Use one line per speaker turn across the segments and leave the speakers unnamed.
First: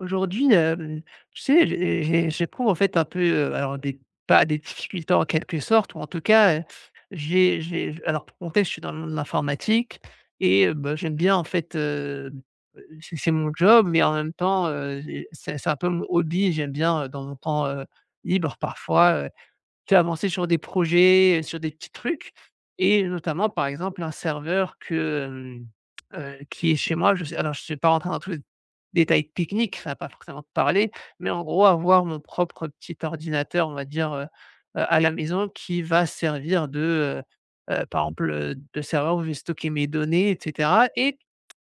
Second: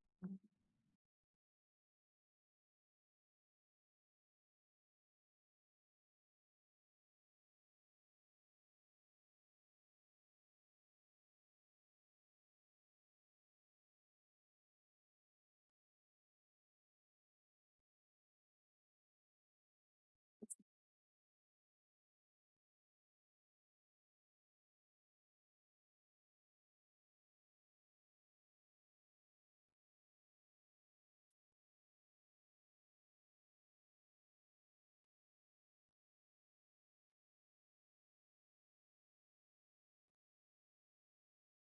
Aujourd'hui, tu sais, j'éprouve en fait un peu, alors des pas des difficultés en quelque sorte, ou en tout cas, j'ai alors, pour contexte, je suis dans le monde de l'informatique, et bah, j'aime bien en fait, c'est mon job, mais en même temps, j'ai c'est un peu mon hobby. J'aime bien, dans mon temps, libre parfois, tu as avancé sur des projets, sur des petits trucs, et notamment, par exemple, un serveur qui est chez moi. Je sais, alors je ne suis pas rentré dans tous les détails techniques, ça va pas forcément te parler, mais en gros, avoir mon propre petit ordinateur, on va dire, à la maison, qui va servir de, par exemple, de serveur, où je vais stocker mes données et cetera, et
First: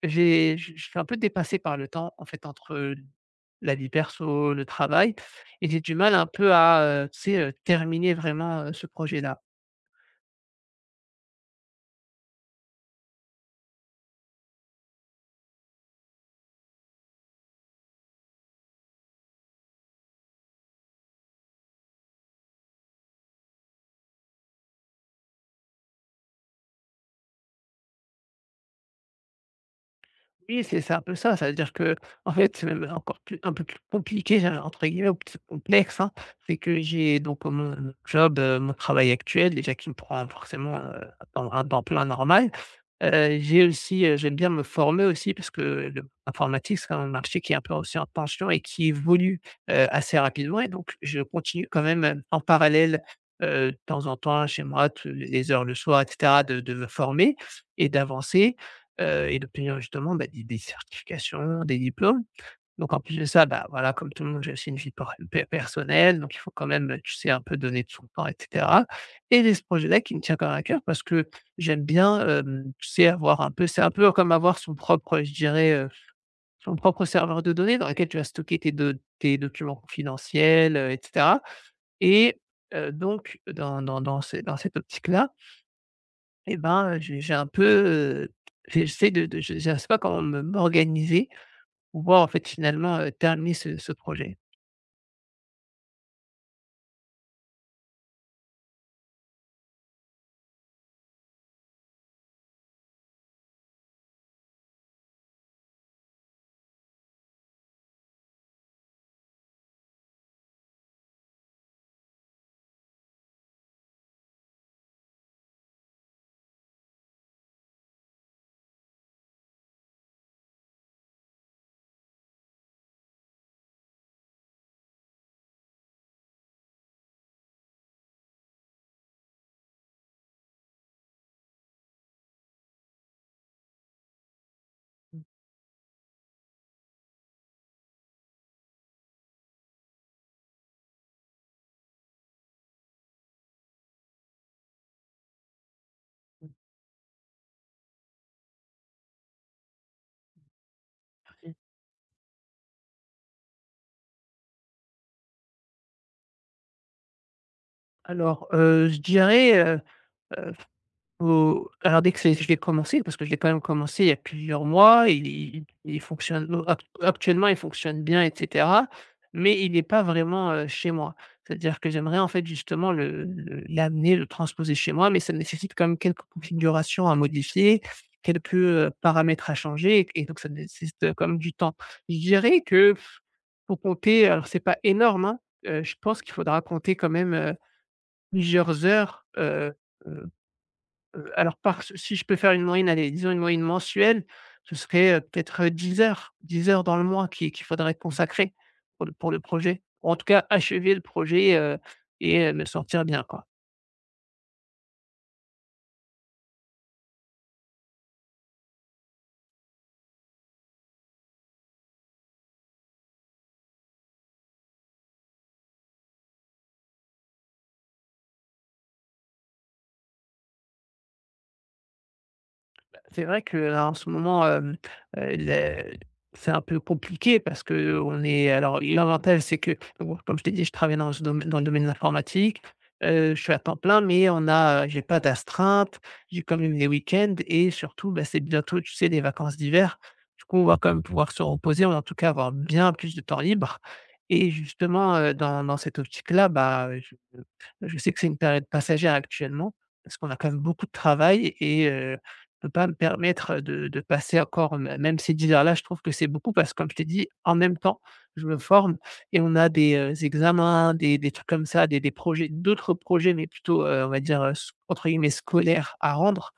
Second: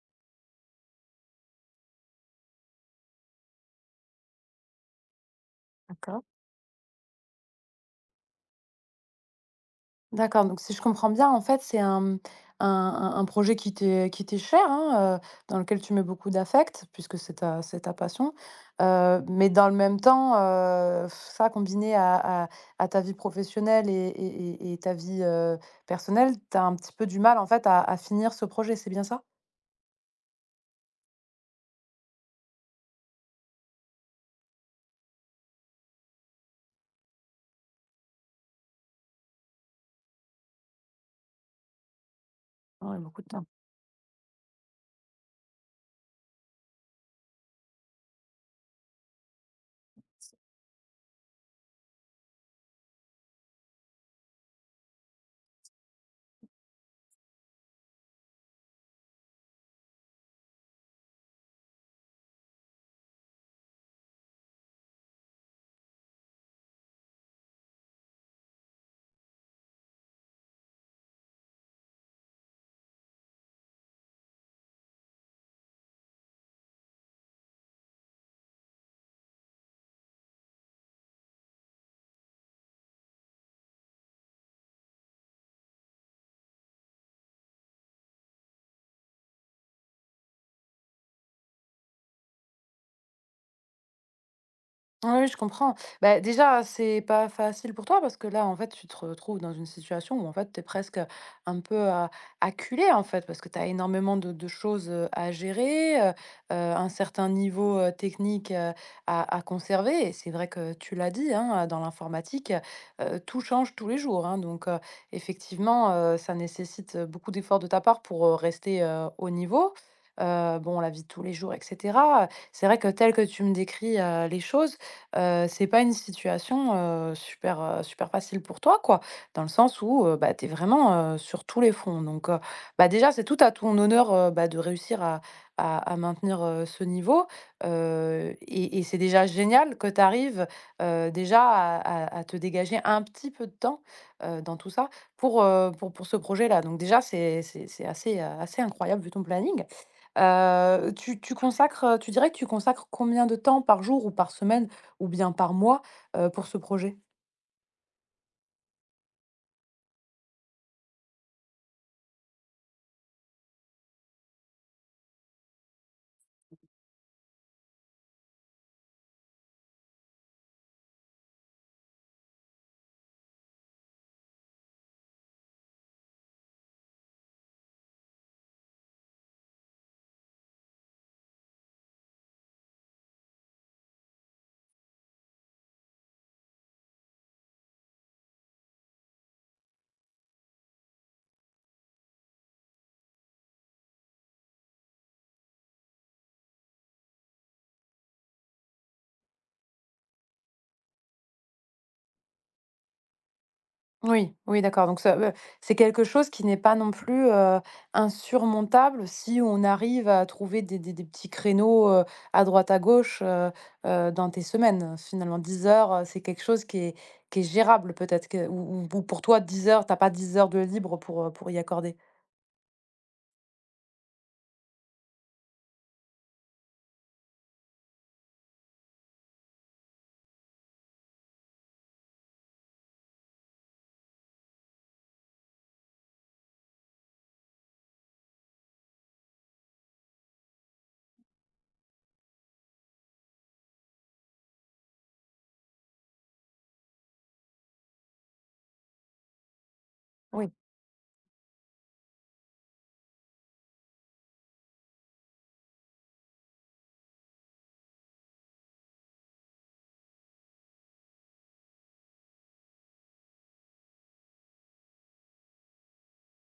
j'ai je suis un peu dépassé par le temps, en fait, entre la vie perso, le travail, et j'ai du mal
D'accord.
un peu à, tu sais, terminer vraiment, ce projet-là.
D'accord, donc si je comprends bien, en fait, c'est un projet qui qui t'est cher, hein, dans lequel tu mets beaucoup d'affect, puisque c'est c'est ta passion. Mais dans le même temps, ça combiné à ta vie professionnelle et ta vie personnelle, tu as un petit peu du mal, en fait, à finir ce projet, c'est bien ça?
Oui, c'est un peu ça. Ça veut dire que en fait, c'est même encore plus, un peu plus «compliqué», j'allais entre guillemets, ou plus complexe, hein. C'est que j'ai donc mon job, mon travail actuel, déjà, qui me prend forcément, un temps plein normal.
Ouais, beaucoup de temps.
J'aime bien me former aussi, parce que le informatique, c'est quand même un marché qui est un peu aussi en tension et qui évolue, assez rapidement, et donc je continue quand même, en parallèle, de temps en temps chez moi, tous les heures le soir et cetera, de me former et d'avancer, et d'obtenir justement, bah, des certifications, des diplômes. Donc en plus de ça, bah, voilà, comme tout le monde, j'ai aussi une vie por pe personnelle, donc il faut quand même, tu sais, un peu donner de son temps et cetera, et j'ai ce projet-là qui me tient quand même à cœur, parce que j'aime bien, tu sais, avoir un peu, c'est un peu comme avoir son propre, je dirais, son propre serveur de données, dans lequel tu vas stocker tes documents confidentiels, et cetera, et donc dans cette optique-là, et ben, j'ai un peu, j'essaie de je ne sais pas comment me m'organiser, pour pouvoir, en fait, finalement, terminer ce projet.
Oui, je comprends. Bah, déjà, c'est pas facile pour toi parce que là, en fait, tu te retrouves dans une situation où en fait, tu es presque un peu acculé en fait parce que tu as énormément de choses à gérer, un certain niveau technique à conserver. Et c'est vrai que tu l'as dit, hein, dans l'informatique, tout change tous les jours, hein. Donc, effectivement, ça nécessite beaucoup d'efforts de ta part pour rester au niveau. Bon, la vie de tous les jours, etc. C'est vrai que tel que tu me décris les choses, c'est pas une situation, super, super facile pour toi, quoi. Dans le sens où, bah, tu es vraiment, sur tous les fronts. Donc, bah, déjà, c'est tout à ton honneur, bah, de réussir à maintenir, ce niveau, et c'est déjà génial que tu arrives, déjà à te dégager un petit peu de temps, dans tout ça pour, pour ce projet-là. Donc déjà, c'est assez, assez incroyable vu ton planning. Tu consacres, tu dirais que tu consacres combien de temps par jour ou par semaine? Ou bien par mois, pour ce projet.
Alors, je dirais, heu, faut, alors dès que c'est je l'ai commencé, parce que je l'ai quand même commencé il y a plusieurs mois, il fonctionne ac actuellement, il fonctionne bien et cetera, mais il n'est pas vraiment, chez moi. C'est-à-dire que j'aimerais en fait justement le l'amener, le transposer chez moi, mais ça nécessite quand même quelques configurations à modifier, quelques, paramètres à changer, et donc ça nécessite, quand même du temps. Je dirais que, pour compter, alors c'est pas énorme, hein, je pense qu'il faudra compter quand même, plusieurs heures, heu alors par si je peux faire une moyenne, allez, disons une moyenne mensuelle, ce serait, peut-être, 10 heures, 10 heures dans le mois qui qu'il faudrait consacrer pour le projet. Ou en tout cas achever le projet, et me sortir bien, quoi.
Oui, oui, d'accord, donc ça, c'est quelque chose qui n'est pas non plus, insurmontable si on arrive à trouver des petits créneaux, à droite à gauche, dans tes semaines. Finalement 10 heures, c'est quelque chose qui est gérable peut-être que ou pour toi 10 heures, t'as pas 10 heures de libre pour y accorder?
C'est vrai que là, en ce moment, le c'est un peu compliqué, parce que on est, alors l'avantage, c'est que, bon, comme je t'ai dit, je travaille dans le domaine de l'informatique, je suis à temps plein, mais j'ai pas d'astreinte, j'ai quand même des week-ends, et surtout, bah, c'est bientôt, tu sais, les vacances d'hiver. Du coup, on va quand même pouvoir se reposer, ou en tout cas avoir bien plus de temps libre, et justement, dans cette optique-là, bah, je sais que c'est une période passagère actuellement, parce qu'on a quand
Oui.
même beaucoup de travail, et je ne peux pas me permettre de passer encore mê même ces 10 heures-là. Je trouve que c'est beaucoup parce que, comme je t'ai dit, en même temps, je me forme, et on a des, examens, des trucs comme ça, des projets d'autres projets, mais plutôt, on va dire, sc entre guillemets «scolaires» à rendre.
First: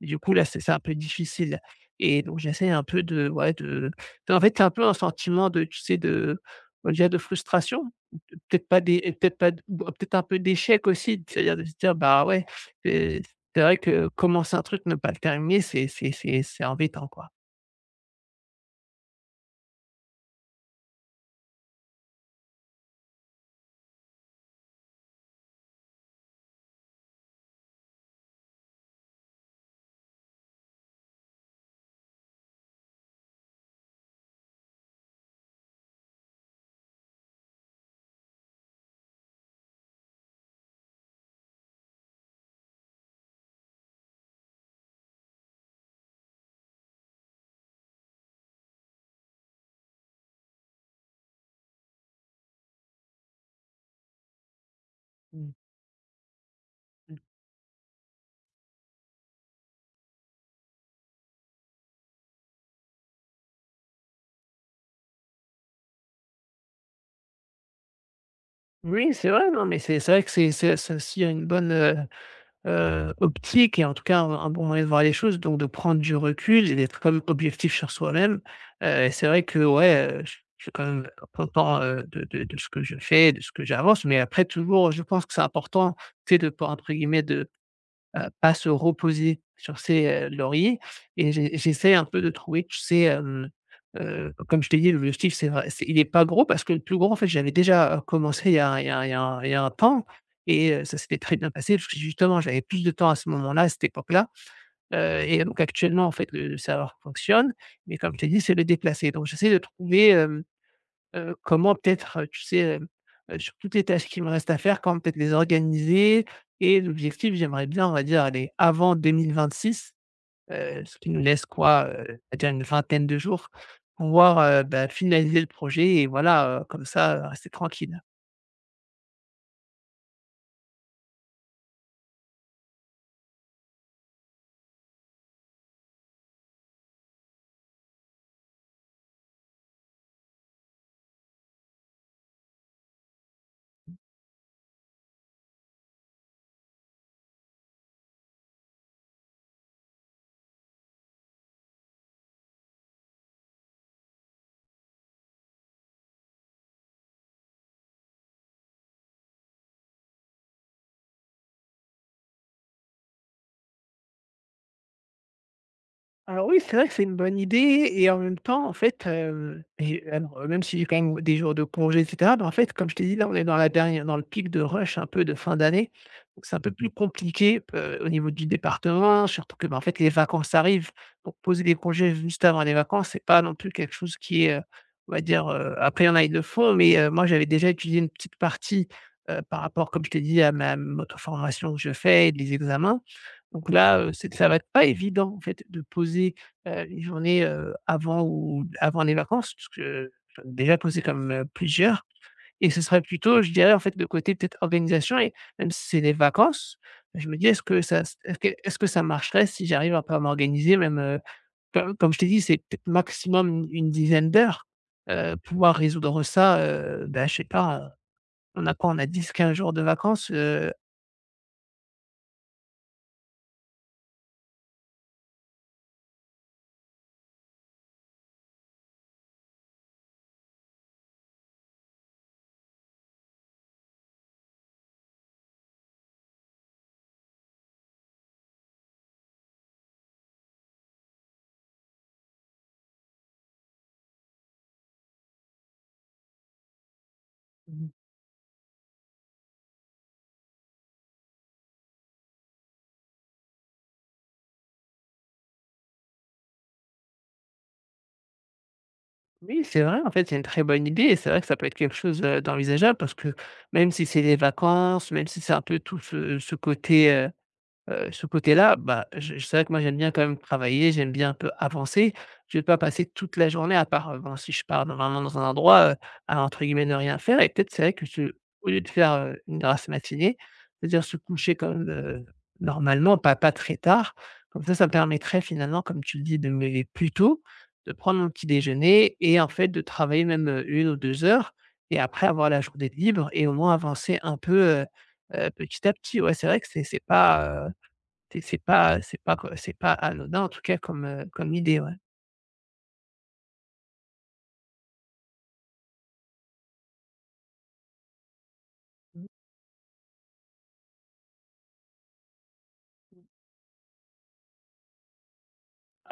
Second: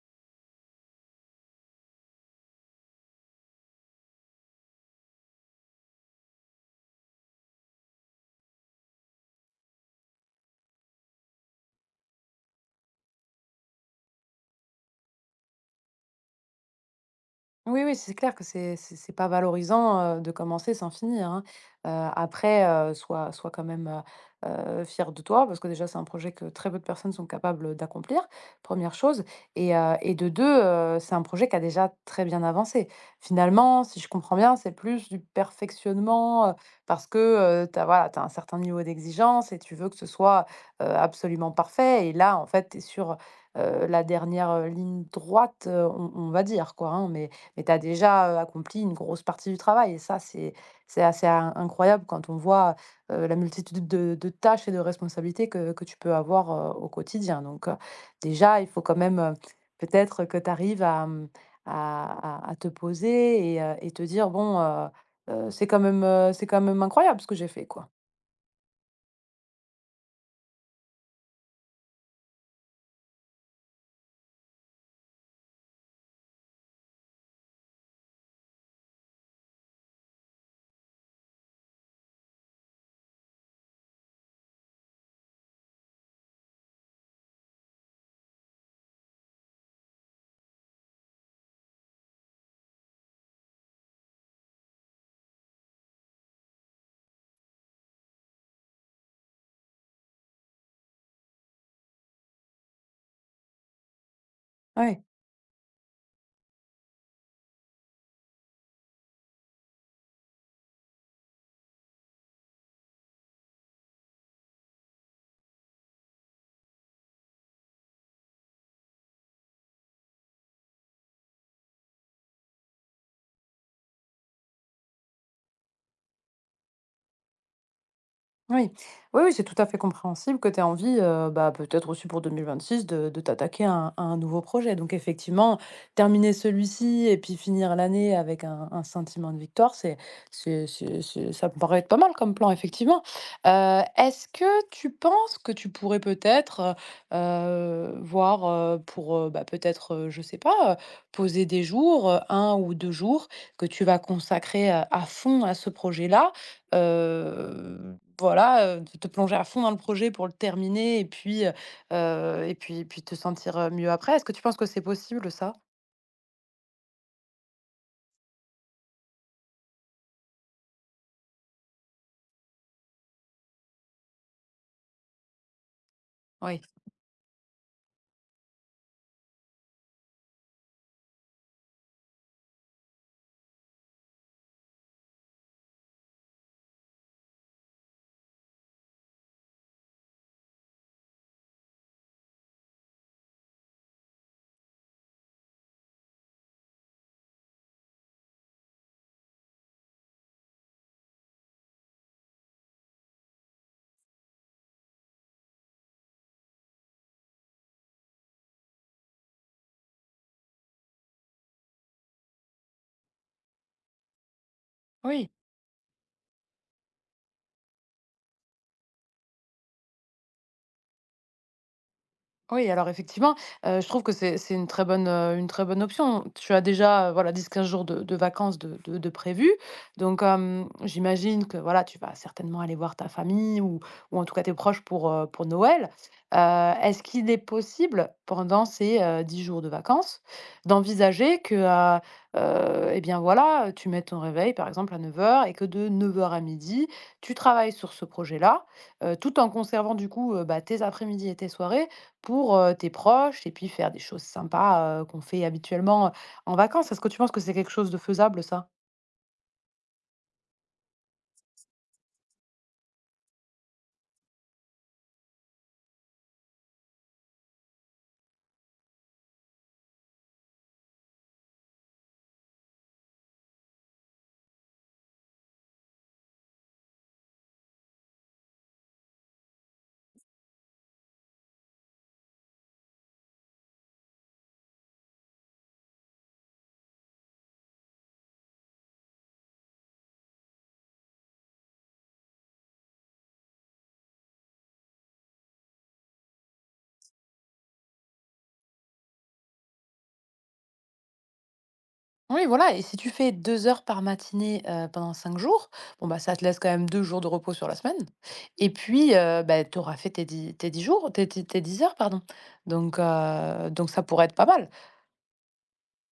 Du coup, là, c'est un peu difficile, et donc j'essaie un peu de, ouais, de, en fait, c'est un peu un sentiment de, tu sais, de, on dirait, de frustration, peut-être pas, des et peut-être pas d peut-être un peu d'échec aussi, c'est-à-dire de se dire: «Bah, ouais, c'est c'est vrai que commencer un truc, ne pas le terminer, c'est embêtant, quoi».
Oui, oui, c'est clair que c'est pas valorisant, de commencer sans finir, hein. Après, sois quand même, fier de toi parce que déjà, c'est un projet que très peu de personnes sont capables d'accomplir, première chose et de 2 c'est un projet qui a déjà très bien avancé. Finalement, si je comprends bien, c'est plus du perfectionnement, parce que, tu as voilà, t'as un certain niveau d'exigence et tu veux que ce soit, absolument parfait et là, en fait, tu es sur, la dernière, ligne droite, on va dire quoi, hein, mais tu as déjà, accompli une grosse partie du travail et ça, c'est assez in incroyable quand on voit, la multitude de tâches et de responsabilités
Mmh.
que tu peux avoir, au
Mh.
quotidien. Donc, déjà, il faut quand même, peut-être que tu arrives à, à te poser et te dire: «Bon, c'est quand même incroyable ce que j'ai fait, quoi».
Oui, c'est vrai, non, mais c'est vrai que c'est ça aussi une bonne, optique, et en tout cas, un bon moyen de voir les choses, donc de prendre du recul et d'être comme objectif sur soi-même. Et c'est vrai que, ouais, je suis quand même content, de ce que je fais, de ce que j'avance, mais après toujours, je pense que c'est important, tu sais, de pas, entre guillemets, de pas se reposer sur ses, lauriers, et j'essaie un peu de trouver, tu sais, comme je t'ai dit, l'objectif, c'est vrai c'est il est pas gros, parce que le plus gros, en fait, j'avais déjà, commencé il y a il y a il y a un il y a un temps, et ça s'était très bien passé parce que justement, j'avais plus de temps à ce moment-là, à cette époque-là,
Ouais.
et donc actuellement, en fait, le serveur fonctionne, mais comme je t'ai dit, c'est le déplacer, donc j'essaie de trouver, comment peut-être, tu sais, sur toutes les tâches qui me restent à faire, comment peut-être les organiser? Et l'objectif, j'aimerais bien, on va dire, aller avant 2026, ce qui nous laisse, quoi, on va dire, une vingtaine de jours, pour pouvoir, bah, finaliser le projet, et voilà, comme ça, rester tranquille.
Oui. Oui, oui, c'est tout à fait compréhensible que tu aies envie, bah, peut-être aussi pour 2026 de t'attaquer à un nouveau projet. Donc effectivement, terminer celui-ci et puis finir l'année avec un sentiment de victoire, c'est ça me paraît être pas mal comme plan, effectivement. Est-ce que tu penses que tu pourrais peut-être, heu voir, pour, bah, peut-être, je sais pas, poser des jours, 1 ou 2 jours que tu vas consacrer, à fond à ce projet-là? Voilà, de te plonger à fond dans le projet pour le terminer et puis, et puis te sentir, mieux après. Est-ce que tu penses que c'est possible ça?
Alors oui, c'est vrai que c'est une bonne idée, et en même temps, en fait, et alors, même si j'ai quand même des jours de congé et cetera, mais en fait, comme je t'ai dit, là, on est dans le pic de rush un peu de fin d'année, donc c'est
Oui.
un peu plus compliqué, au niveau du département, surtout que, ben en fait, les vacances arrivent, donc poser des congés juste avant les vacances, c'est pas non plus quelque chose qui est, on va dire, après, il y en a, ils le font, mais moi, j'avais déjà étudié une petite partie, par rapport, comme je t'ai dit, à ma m formation que je fais et les examens, donc là, c'est ça va être pas évident en fait de poser, une journée, avant les vacances, parce que j'en ai déjà posé comme même, plusieurs, et ce serait plutôt, je dirais, en fait, le côté peut-être organisation, et même si c'est des vacances, je me dis: «Est-ce que ça marcherait si j'arrive un peu à m'organiser?» Même, comme je t'ai dit, c'est peut-être maximum une dizaine d'heures,
Oui.
pouvoir résoudre ça, bah, je sais pas, on a quoi? On a 10 15 jours de vacances,
Oui, alors effectivement, je trouve que c'est une très bonne option. Tu as déjà, voilà 10 à 15 jours de vacances de prévus, donc j'imagine que voilà, tu vas certainement aller voir ta famille ou en tout cas tes proches pour Noël. Heu, Est-ce qu'il est possible pendant ces, 10 jours de vacances d'envisager que, et bien voilà, tu mettes ton réveil par exemple à 9 heures et que de 9 heures à midi tu travailles sur ce projet-là, tout en conservant du coup, bah, tes après-midi et tes soirées pour, tes proches et puis faire des choses sympas, qu'on fait habituellement, en vacances. Est-ce que tu penses que c'est quelque chose de faisable ça?
Oui, c'est vrai, en fait, c'est une très bonne idée, et c'est vrai que ça peut être quelque chose, d'envisageable, parce que même si c'est les vacances, même si c'est un peu tout ce côté-là, bah, c'est vrai que moi, j'aime bien quand même travailler, j'aime bien un peu avancer. Je ne vais pas passer toute la journée à part, bon, si je pars dans vraiment dans un endroit, à, entre guillemets, «ne rien faire», et peut-être c'est vrai que je au lieu de faire, une grasse matinée, c'est-à-dire se coucher quand même, normalement, pas très tard. Comme ça me permettrait finalement, comme tu le dis, de me lever plus tôt, de prendre mon petit déjeuner, et en fait de travailler même, 1 ou deux heures, et après avoir la journée libre et au moins avancer un peu, petit à petit. Ouais, c'est vrai que c'est pas, c'est pas c'est pas c'est pas anodin en tout cas, comme, comme idée, ouais.
Oui, voilà et si tu fais 2 heures par matinée, pendant 5 jours, bon, bah, ça te laisse quand même 2 jours de repos sur la semaine et puis,
Mmh.
bah, tu auras fait tes 10 jours, tes tes tes 10 heures, pardon. Donc ça pourrait être pas mal.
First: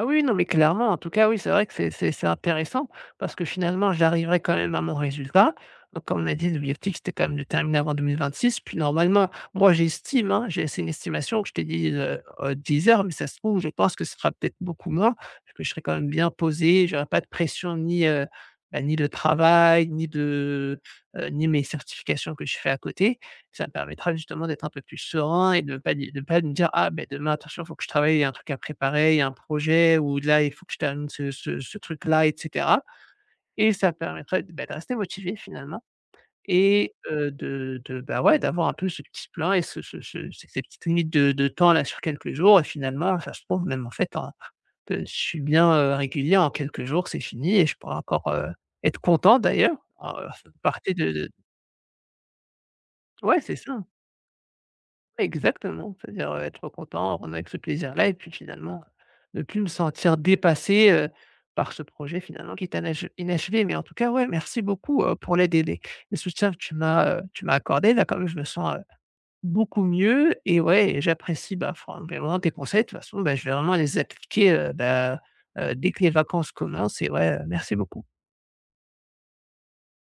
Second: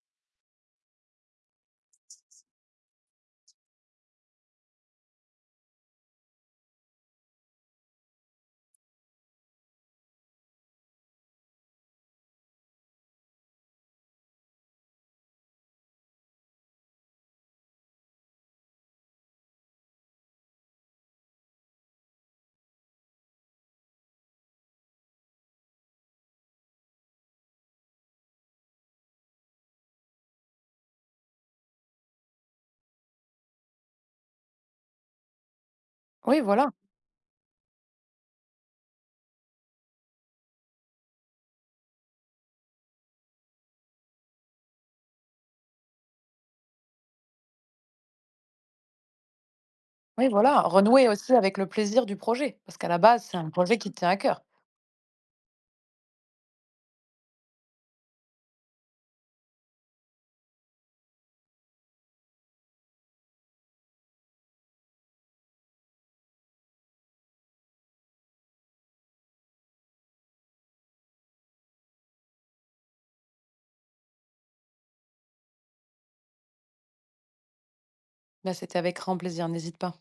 Ah oui, non, mais clairement, en tout cas, oui, c'est vrai que c'est intéressant, parce que finalement j'arriverai quand même à mon résultat. Donc comme on a dit, l'objectif, c'était quand même de terminer avant 2026, puis normalement, moi, j'estime, hein, j'ai c'est une estimation que je t'ai dit, 10 heures, mais ça se trouve, je pense que ce sera peut-être beaucoup moins, parce que je serai quand même bien posé, j'aurai pas de pression, ni, bah, ni de travail, ni de, ni mes certifications que je fais à côté. Ça me permettra justement d'être un peu plus serein et de pas me dire: «Ah ben, demain attention, il faut que je travaille, il y a un truc à préparer, il y a un projet, ou là, il faut que je termine ce truc-là», et cetera, et ça permettrait de, bah, de rester motivé finalement,
Oui, voilà,
et de, bah, ouais, d'avoir un peu ce petit plan, et ce ce ce ces ces petites limites de temps là sur quelques jours, et finalement, ça se trouve, même en fait en je suis bien, régulier, en quelques jours, c'est fini, et je pourrais encore, être content d'ailleurs, en,
oui, voilà,
partie
renouer
de
aussi avec le plaisir du projet parce qu'à la base, c'est
ouais,
un
c'est ça.
projet
Hein.
qui te tient à cœur.
Exactement, c'est-à-dire, être content, on avec ce plaisir-là, et puis finalement, ne plus me sentir dépassé, par ce projet finalement qui est inachevé. Mais en tout cas, ouais, merci beaucoup, pour l'aide et les le soutien que tu m'as accordé. Là, quand même, je me sens, beaucoup mieux, et ouais, et j'apprécie, bah, enfin, vraiment tes conseils. De toute façon, bah, je vais vraiment les appliquer, dès que les vacances commencent, et ouais, merci beaucoup.
Là c'était avec grand plaisir, n'hésite pas.